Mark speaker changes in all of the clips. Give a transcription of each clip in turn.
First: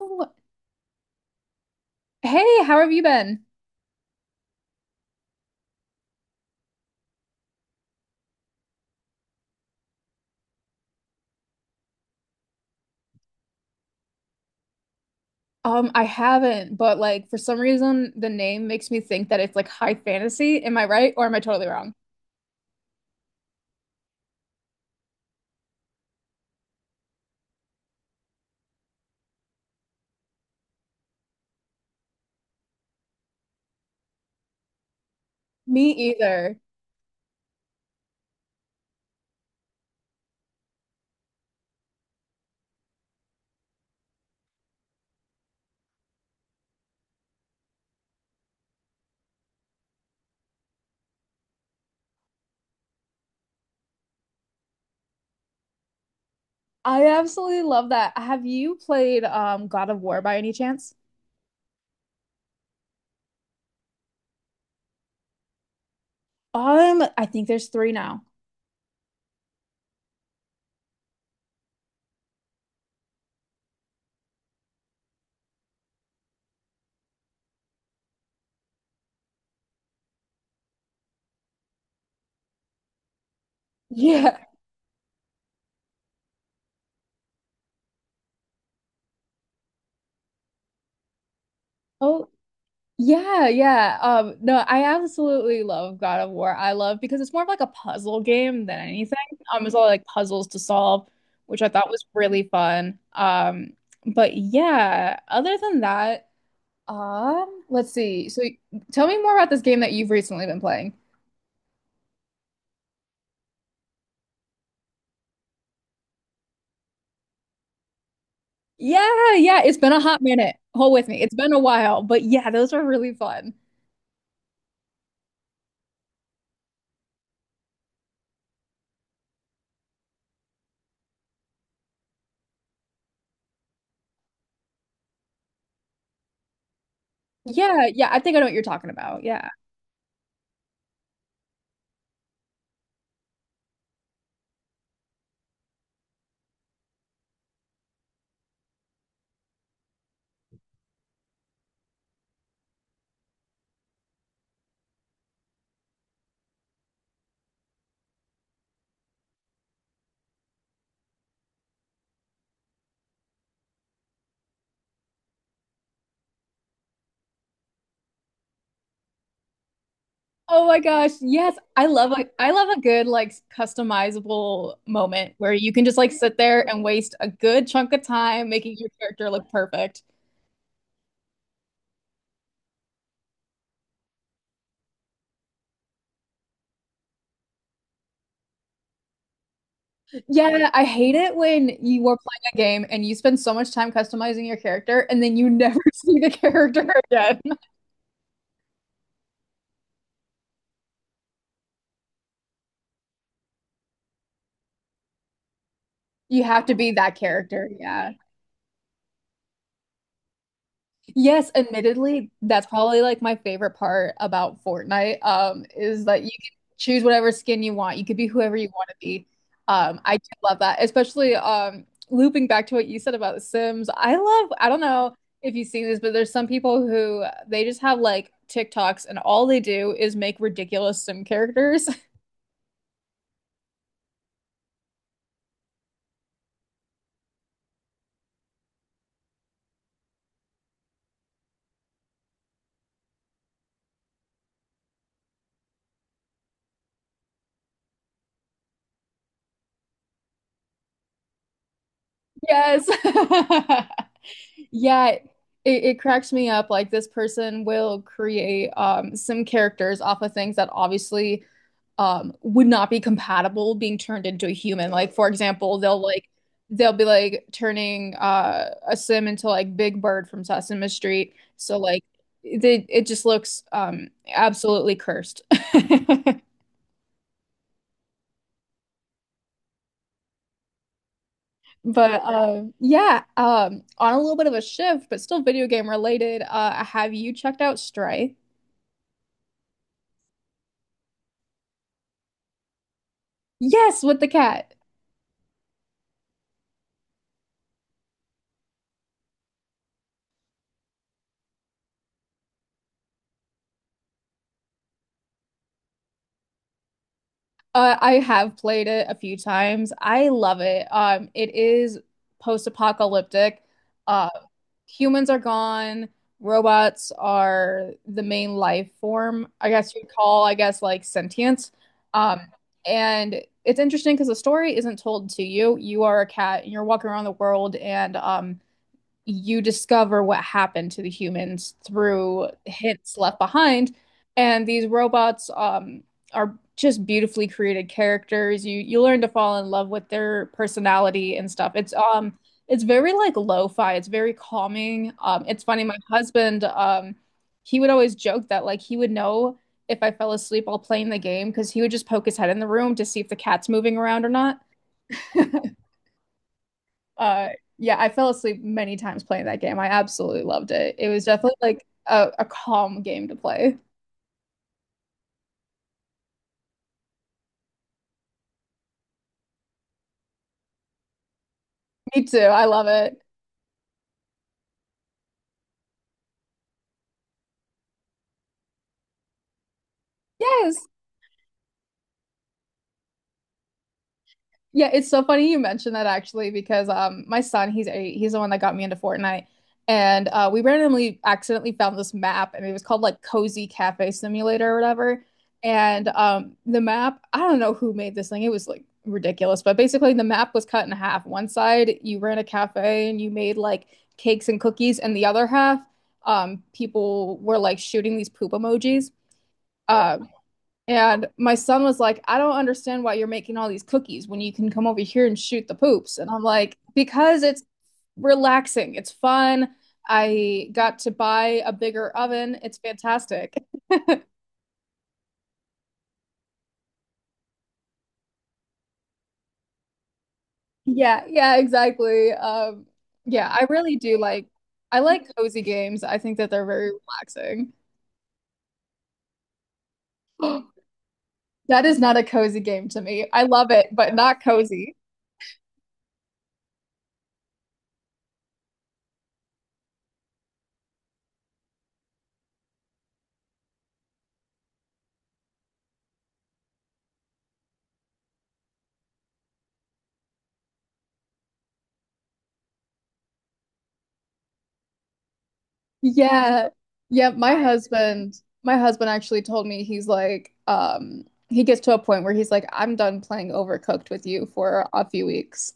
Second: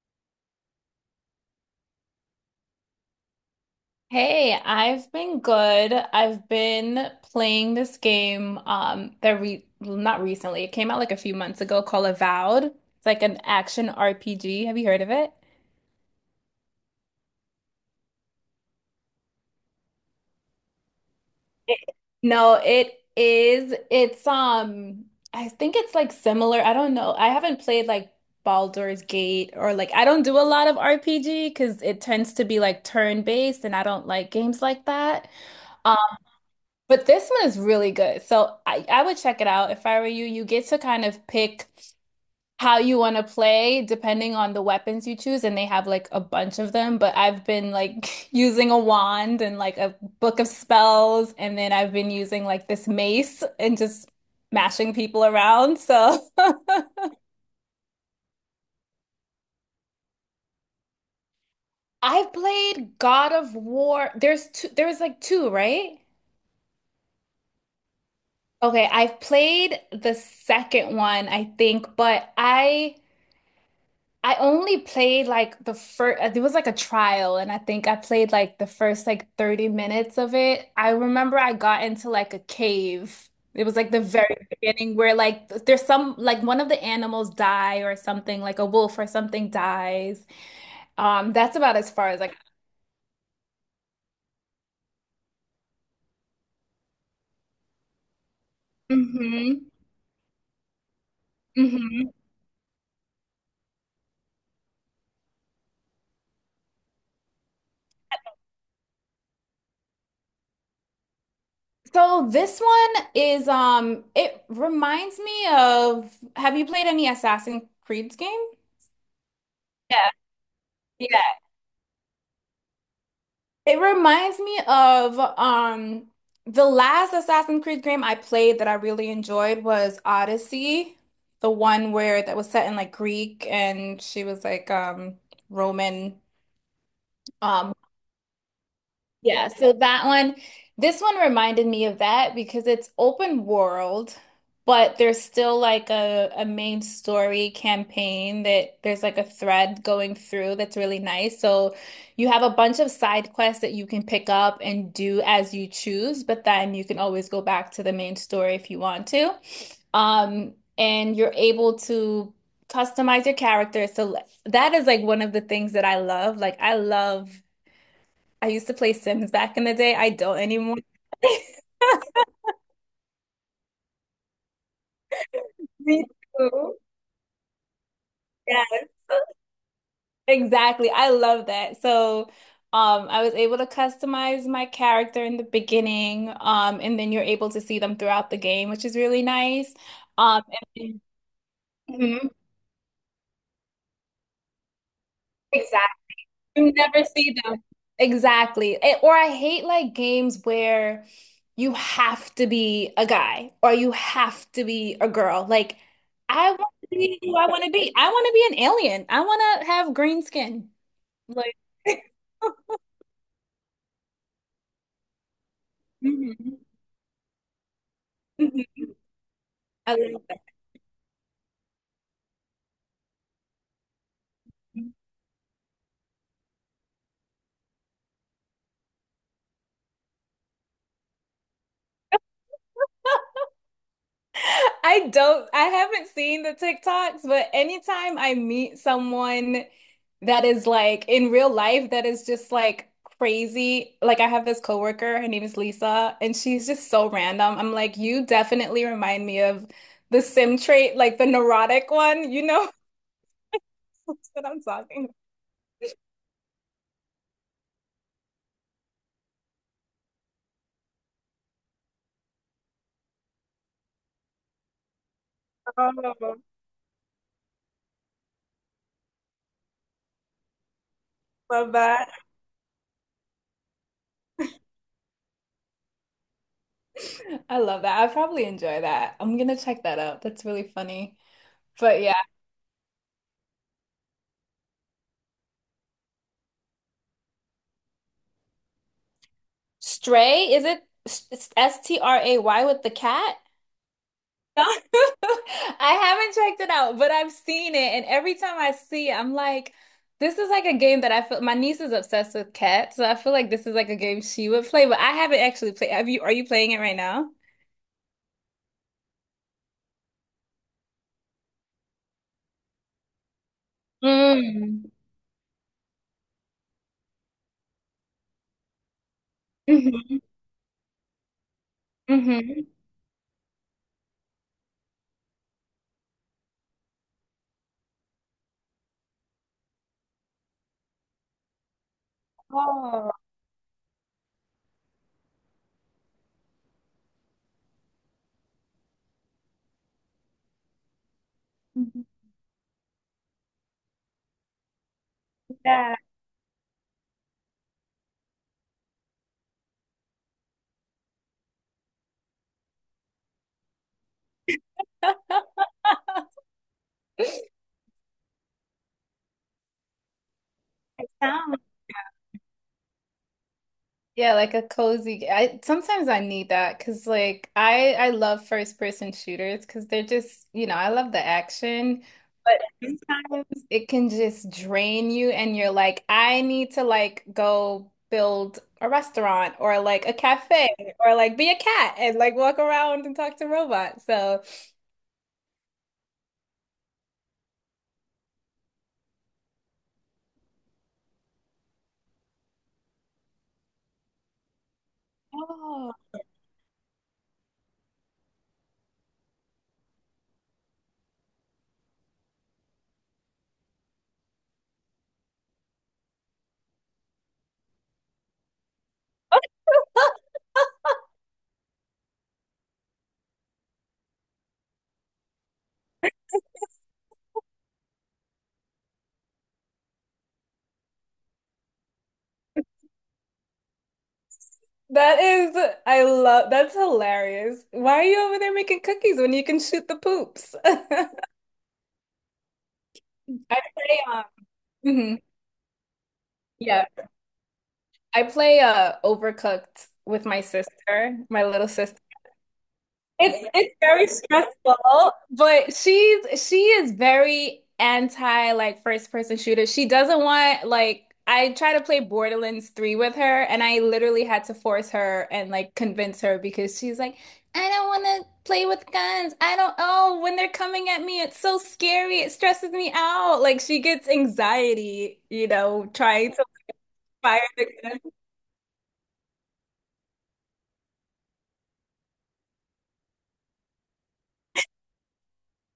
Speaker 1: Oh, hey, how have you been?
Speaker 2: Hey, I've been good. I've been playing this game not recently. It came out like a few months ago called Avowed. It's like an action RPG. Have you heard of it?
Speaker 1: I haven't, but like for some reason the name makes me think that it's like high fantasy. Am I right or am I totally
Speaker 2: It-
Speaker 1: wrong?
Speaker 2: No, it is. It's I think it's like similar. I don't know. I haven't played like Baldur's Gate, or like I don't do a lot of RPG because it tends to be like turn-based and I don't like games like that.
Speaker 1: Me either.
Speaker 2: But this one is really good. So I would check it out if I were you. You get to kind of pick how you want to play depending on the weapons you choose, and they have like a bunch of them. But I've been like using a wand and like a book of spells, and then I've been using like this mace and just mashing people around. So
Speaker 1: I absolutely love that. Have you played God of War by any chance?
Speaker 2: I've played God of War. There's two, there was like two, right?
Speaker 1: I think there's three now.
Speaker 2: Okay, I've played the second one, I think, but I only played like the first, it was like a trial, and I think I played like the first like 30 minutes of it. I remember I got into like a cave. It was like the
Speaker 1: Yeah.
Speaker 2: very beginning where like there's some like one of the animals die or something, like a wolf or something dies. That's about as far as
Speaker 1: Oh,
Speaker 2: like
Speaker 1: yeah, yeah. No, I absolutely love God of War. I love because it's more of like a puzzle game than anything.
Speaker 2: hmm.
Speaker 1: It's all like puzzles to solve, which I thought was
Speaker 2: Hmm.
Speaker 1: really fun. But yeah, other than that, let's see. So tell me more about this game that you've recently been playing.
Speaker 2: So this one is it reminds me of, have you played any Assassin's Creed game?
Speaker 1: Yeah, yeah, it's been a hot minute. Hold with me. It's
Speaker 2: Yeah.
Speaker 1: been a while, but yeah, those are really fun.
Speaker 2: It reminds me of the last Assassin's Creed game I played that I really enjoyed was Odyssey, the one where that was set in like Greek and she was like Roman, um
Speaker 1: Yeah, yeah, I think I know what you're talking about. Yeah.
Speaker 2: yeah, so that one, this one reminded me of that because it's open world, but there's still like a main story campaign that there's like a thread going through that's really nice. So you have a bunch of side quests that you can pick up and do as you choose, but then you can always go back to the main story if you want to. And you're able to customize your character. So that is like one of the things that I love. Like I love. I used to play Sims back in the day. I don't
Speaker 1: Oh my
Speaker 2: anymore.
Speaker 1: gosh. Yes. I love a good like customizable moment where you can just
Speaker 2: Me
Speaker 1: like sit there
Speaker 2: too.
Speaker 1: and waste a good chunk of time making
Speaker 2: Yes.
Speaker 1: your character look perfect.
Speaker 2: Exactly. I love that. So, I was able to customize my character in the beginning, and then you're able to see them throughout the game, which is really nice. Um,
Speaker 1: Yeah, I
Speaker 2: and-
Speaker 1: hate it when you are
Speaker 2: Mhm.
Speaker 1: playing a game and you spend so much time customizing your character and then you never
Speaker 2: Exactly.
Speaker 1: see the
Speaker 2: You
Speaker 1: character
Speaker 2: never see
Speaker 1: again.
Speaker 2: them. Exactly. Eh, or I hate like games where you have to be a guy or you have to be a girl. Like,
Speaker 1: You
Speaker 2: I
Speaker 1: have
Speaker 2: want
Speaker 1: to
Speaker 2: to
Speaker 1: be that
Speaker 2: be who I want
Speaker 1: character.
Speaker 2: to be. I
Speaker 1: Yeah.
Speaker 2: want to be an alien. I want to have green skin.
Speaker 1: Yes,
Speaker 2: Like,
Speaker 1: admittedly, that's probably like my favorite part about Fortnite, is that you can
Speaker 2: mhm.
Speaker 1: choose whatever skin you want. You could be whoever you
Speaker 2: Mhm.
Speaker 1: want to be.
Speaker 2: I
Speaker 1: I
Speaker 2: love
Speaker 1: do
Speaker 2: that.
Speaker 1: love that, especially looping back to what you said about The Sims. I love, I don't know if you've seen this, but there's some people who they just have like TikToks and all they do is make ridiculous Sim characters.
Speaker 2: I haven't seen the TikToks, but anytime I meet someone that is like in real life, that is just like crazy. Like I have this coworker, her name is Lisa, and she's just so random. I'm like, you definitely remind me of the sim trait, like the neurotic one,
Speaker 1: Yes.
Speaker 2: what I'm
Speaker 1: Yeah,
Speaker 2: talking
Speaker 1: it, it cracks me up. Like this person will create some characters off of things that obviously would not be compatible being turned into a human. Like for example, they'll like
Speaker 2: about.
Speaker 1: they'll be like turning a sim into like Big Bird from Sesame Street.
Speaker 2: Love
Speaker 1: So like
Speaker 2: that.
Speaker 1: they it just looks absolutely cursed.
Speaker 2: I love that. I probably enjoy that. I'm gonna check that out. That's really funny. But yeah.
Speaker 1: But yeah, on a little bit of a shift, but still video game related, have you checked out Stray?
Speaker 2: Stray? Is it S-S-T-R-A-Y with the cat?
Speaker 1: Yes, with the cat.
Speaker 2: I haven't checked it out, but I've seen it, and every time I see it, I'm like, this is like a game that I feel my niece is obsessed with cats, so I feel like this is like a game she would play, but I haven't actually played. Have you, are you playing it right now?
Speaker 1: I have played it a few times. I love it. It is post-apocalyptic. Uh,
Speaker 2: Mm.
Speaker 1: humans are gone, robots are the main life form, I guess you'd
Speaker 2: Hmm.
Speaker 1: call, I guess, like sentience. Um,
Speaker 2: Hmm.
Speaker 1: and it's interesting because the story isn't told to you. You are a cat and you're walking around the world and you discover what happened to the humans through
Speaker 2: Oh,
Speaker 1: hints left behind. And these robots are just beautifully created characters. You learn to fall in love with their personality and stuff. It's it's very like lo-fi. It's very calming. It's funny. My
Speaker 2: yeah.
Speaker 1: husband he would always joke that like he would know if I fell asleep while playing the game because he would just poke his head in the room to see if the cat's moving around or not. Uh, yeah, I fell asleep many times playing that game. I absolutely loved it. It was definitely like a calm game to play.
Speaker 2: Yeah, like a cozy. I sometimes I need that because like I love first person shooters because they're just, you know, I love the action,
Speaker 1: Me too.
Speaker 2: but
Speaker 1: I love it.
Speaker 2: sometimes it can just drain you and you're like, I need to like go build a restaurant or like a cafe
Speaker 1: Yes.
Speaker 2: or like be a cat and like walk around and talk to robots. So
Speaker 1: Yeah, it's so funny you mentioned that actually because my son he's 8 he's the one that got me into Fortnite and we randomly accidentally found this map and it was called like Cozy Cafe Simulator or whatever
Speaker 2: Oh.
Speaker 1: and the map I don't know who made this thing it was like ridiculous but basically the map was cut in half one side you ran a cafe and you made like cakes and cookies and the other half people were like shooting these poop emojis. Uh, and my son was like, I don't understand why you're making all these cookies when you can come over here and shoot the poops. And I'm like, because it's relaxing, it's fun. I got to buy a bigger oven. It's fantastic.
Speaker 2: that is, I love, that's hilarious. Why are you over there making cookies when you can shoot the poops? I
Speaker 1: Yeah, yeah, exactly. Yeah, I really
Speaker 2: pray
Speaker 1: do like I
Speaker 2: on.
Speaker 1: like cozy games. I think that they're
Speaker 2: Yeah,
Speaker 1: very relaxing.
Speaker 2: I play Overcooked with my sister, my little
Speaker 1: That is
Speaker 2: sister.
Speaker 1: not a cozy game to me. I
Speaker 2: It's
Speaker 1: love
Speaker 2: it's
Speaker 1: it,
Speaker 2: very
Speaker 1: but not
Speaker 2: stressful,
Speaker 1: cozy.
Speaker 2: but she is very anti like first person shooter. She doesn't want like I try to play Borderlands 3 with her and I literally had to force her and like convince her because she's like, I don't want to play with guns. I don't, oh, when they're coming at me, it's so scary. It stresses me out. Like she gets anxiety, you know, trying to
Speaker 1: Yeah. Yeah,
Speaker 2: fire
Speaker 1: my
Speaker 2: the gun.
Speaker 1: husband, my husband actually told me he's like, he gets to a point where he's like, I'm done playing Overcooked with you for a few weeks.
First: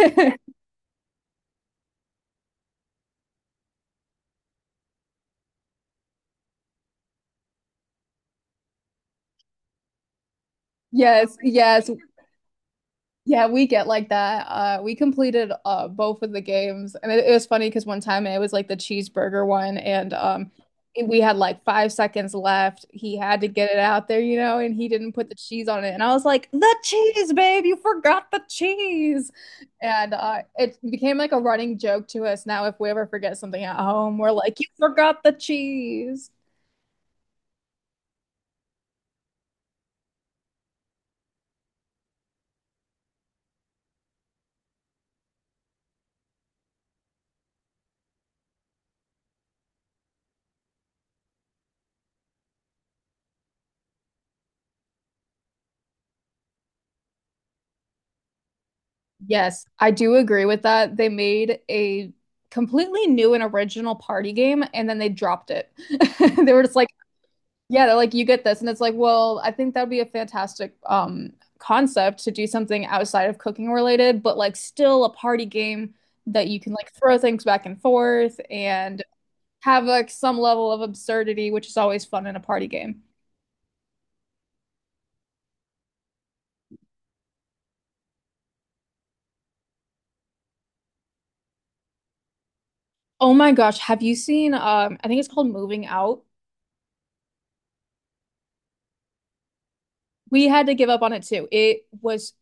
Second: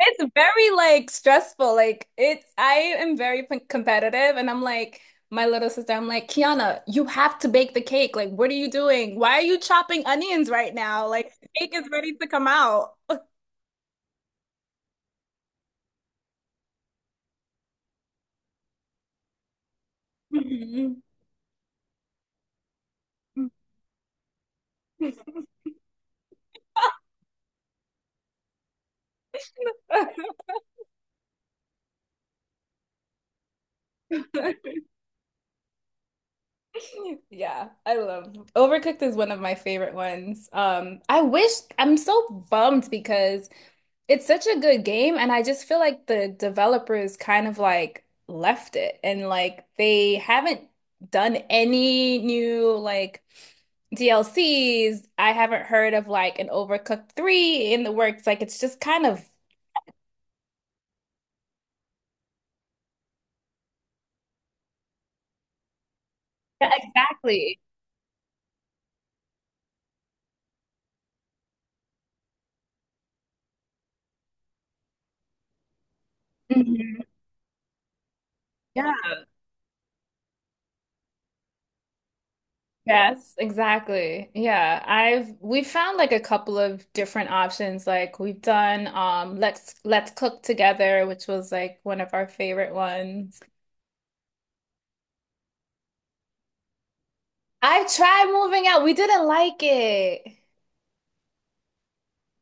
Speaker 2: It's very like stressful. Like it's, I am very p competitive and I'm like, my little sister, I'm like, Kiana, you have to bake the cake. Like, what are you doing? Why are you chopping onions right now? Like
Speaker 1: Yes,
Speaker 2: the cake is
Speaker 1: yes,
Speaker 2: ready to come out.
Speaker 1: Yeah, we get like that. We completed both of the games, and it was funny because one time it was like the cheeseburger one, and
Speaker 2: Mhm.
Speaker 1: it- we had like 5 seconds left. He had to get it out there, you know, and he didn't put the cheese on it, and I was like, "The cheese, babe! You forgot the cheese!" And it became like a running joke to us now. If we ever forget something at home, we're like, "You forgot the cheese."
Speaker 2: Yeah, I love Overcooked is one of my favorite ones. I wish, I'm so bummed because it's such a good game, and I just feel like the developers kind of like left it and like they haven't done any new like DLCs. I haven't heard of like an Overcooked 3 in the works. Like it's just kind of,
Speaker 1: Yes, I do agree with that. They made a completely new and original party game and then they dropped it. They were
Speaker 2: yeah,
Speaker 1: just like,
Speaker 2: exactly.
Speaker 1: yeah, they're like, you get this. And it's like, well, I think that would be a fantastic concept to do something outside of cooking related, but like still a party game that you can like
Speaker 2: Mhm.
Speaker 1: throw things back and forth
Speaker 2: Yeah.
Speaker 1: and have like some level of absurdity, which is always fun in a party game.
Speaker 2: Yes, exactly. Yeah, I've we found like a couple of different options. Like we've done Let's Cook Together, which was like one of our favorite
Speaker 1: Oh
Speaker 2: ones.
Speaker 1: my gosh, have you seen I think it's called Moving Out?
Speaker 2: I tried Moving Out. We didn't like it.
Speaker 1: We had to give up on it too. It was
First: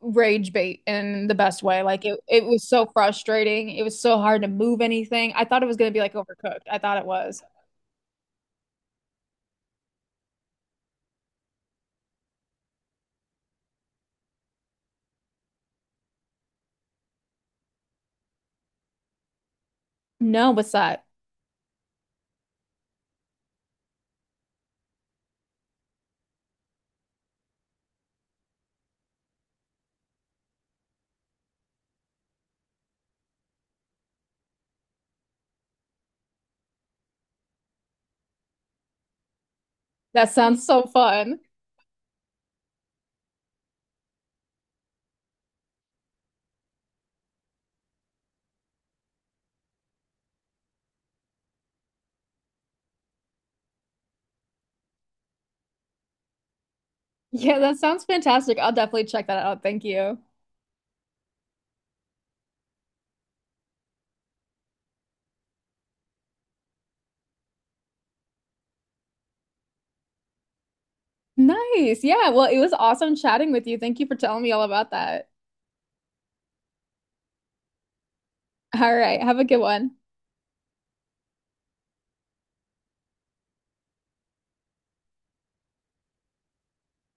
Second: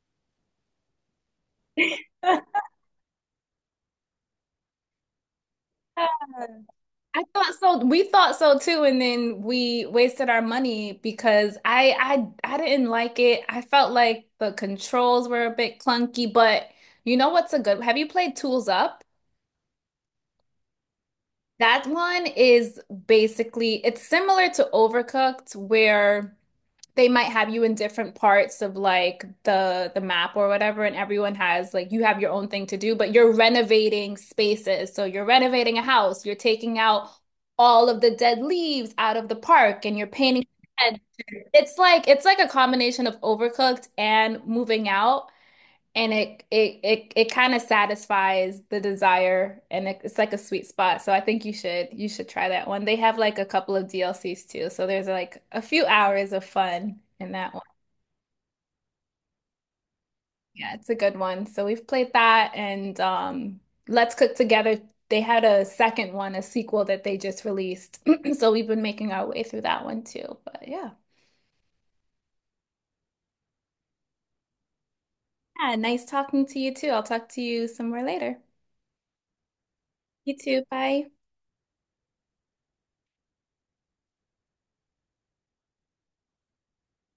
Speaker 1: rage bait in the best way. It was so frustrating. It was so hard to move anything. I thought it was gonna be like overcooked. I thought it
Speaker 2: I
Speaker 1: was.
Speaker 2: thought so. We thought so too, and then we wasted our money because I didn't like it. I felt like the controls were a bit clunky, but you know what's a good? Have you played Tools Up?
Speaker 1: No, what's that?
Speaker 2: That one is basically it's similar to Overcooked where they might have you in different parts of like the map or whatever, and everyone has like, you have your own thing to do, but you're renovating spaces. So you're renovating a house, you're taking out all of the dead leaves out of the park and you're
Speaker 1: That
Speaker 2: painting.
Speaker 1: sounds so fun.
Speaker 2: It's like, it's like a combination of Overcooked and Moving Out. And it kind of satisfies the desire and it's like a sweet spot. So I think you should try that one. They have like a couple of DLCs too. So there's like a few hours of fun in that
Speaker 1: Yeah,
Speaker 2: one.
Speaker 1: that sounds fantastic. I'll definitely check that out. Thank you.
Speaker 2: Yeah, it's a good one. So we've played that and Let's Cook Together. They had a second one, a sequel that they just released. So we've been making our way through that one too. But yeah.
Speaker 1: Nice. Yeah, well, it was awesome chatting with you. Thank you for telling me all about that.
Speaker 2: Yeah, nice talking to you too. I'll talk to you some more later.
Speaker 1: All right, have a good one.
Speaker 2: You too. Bye.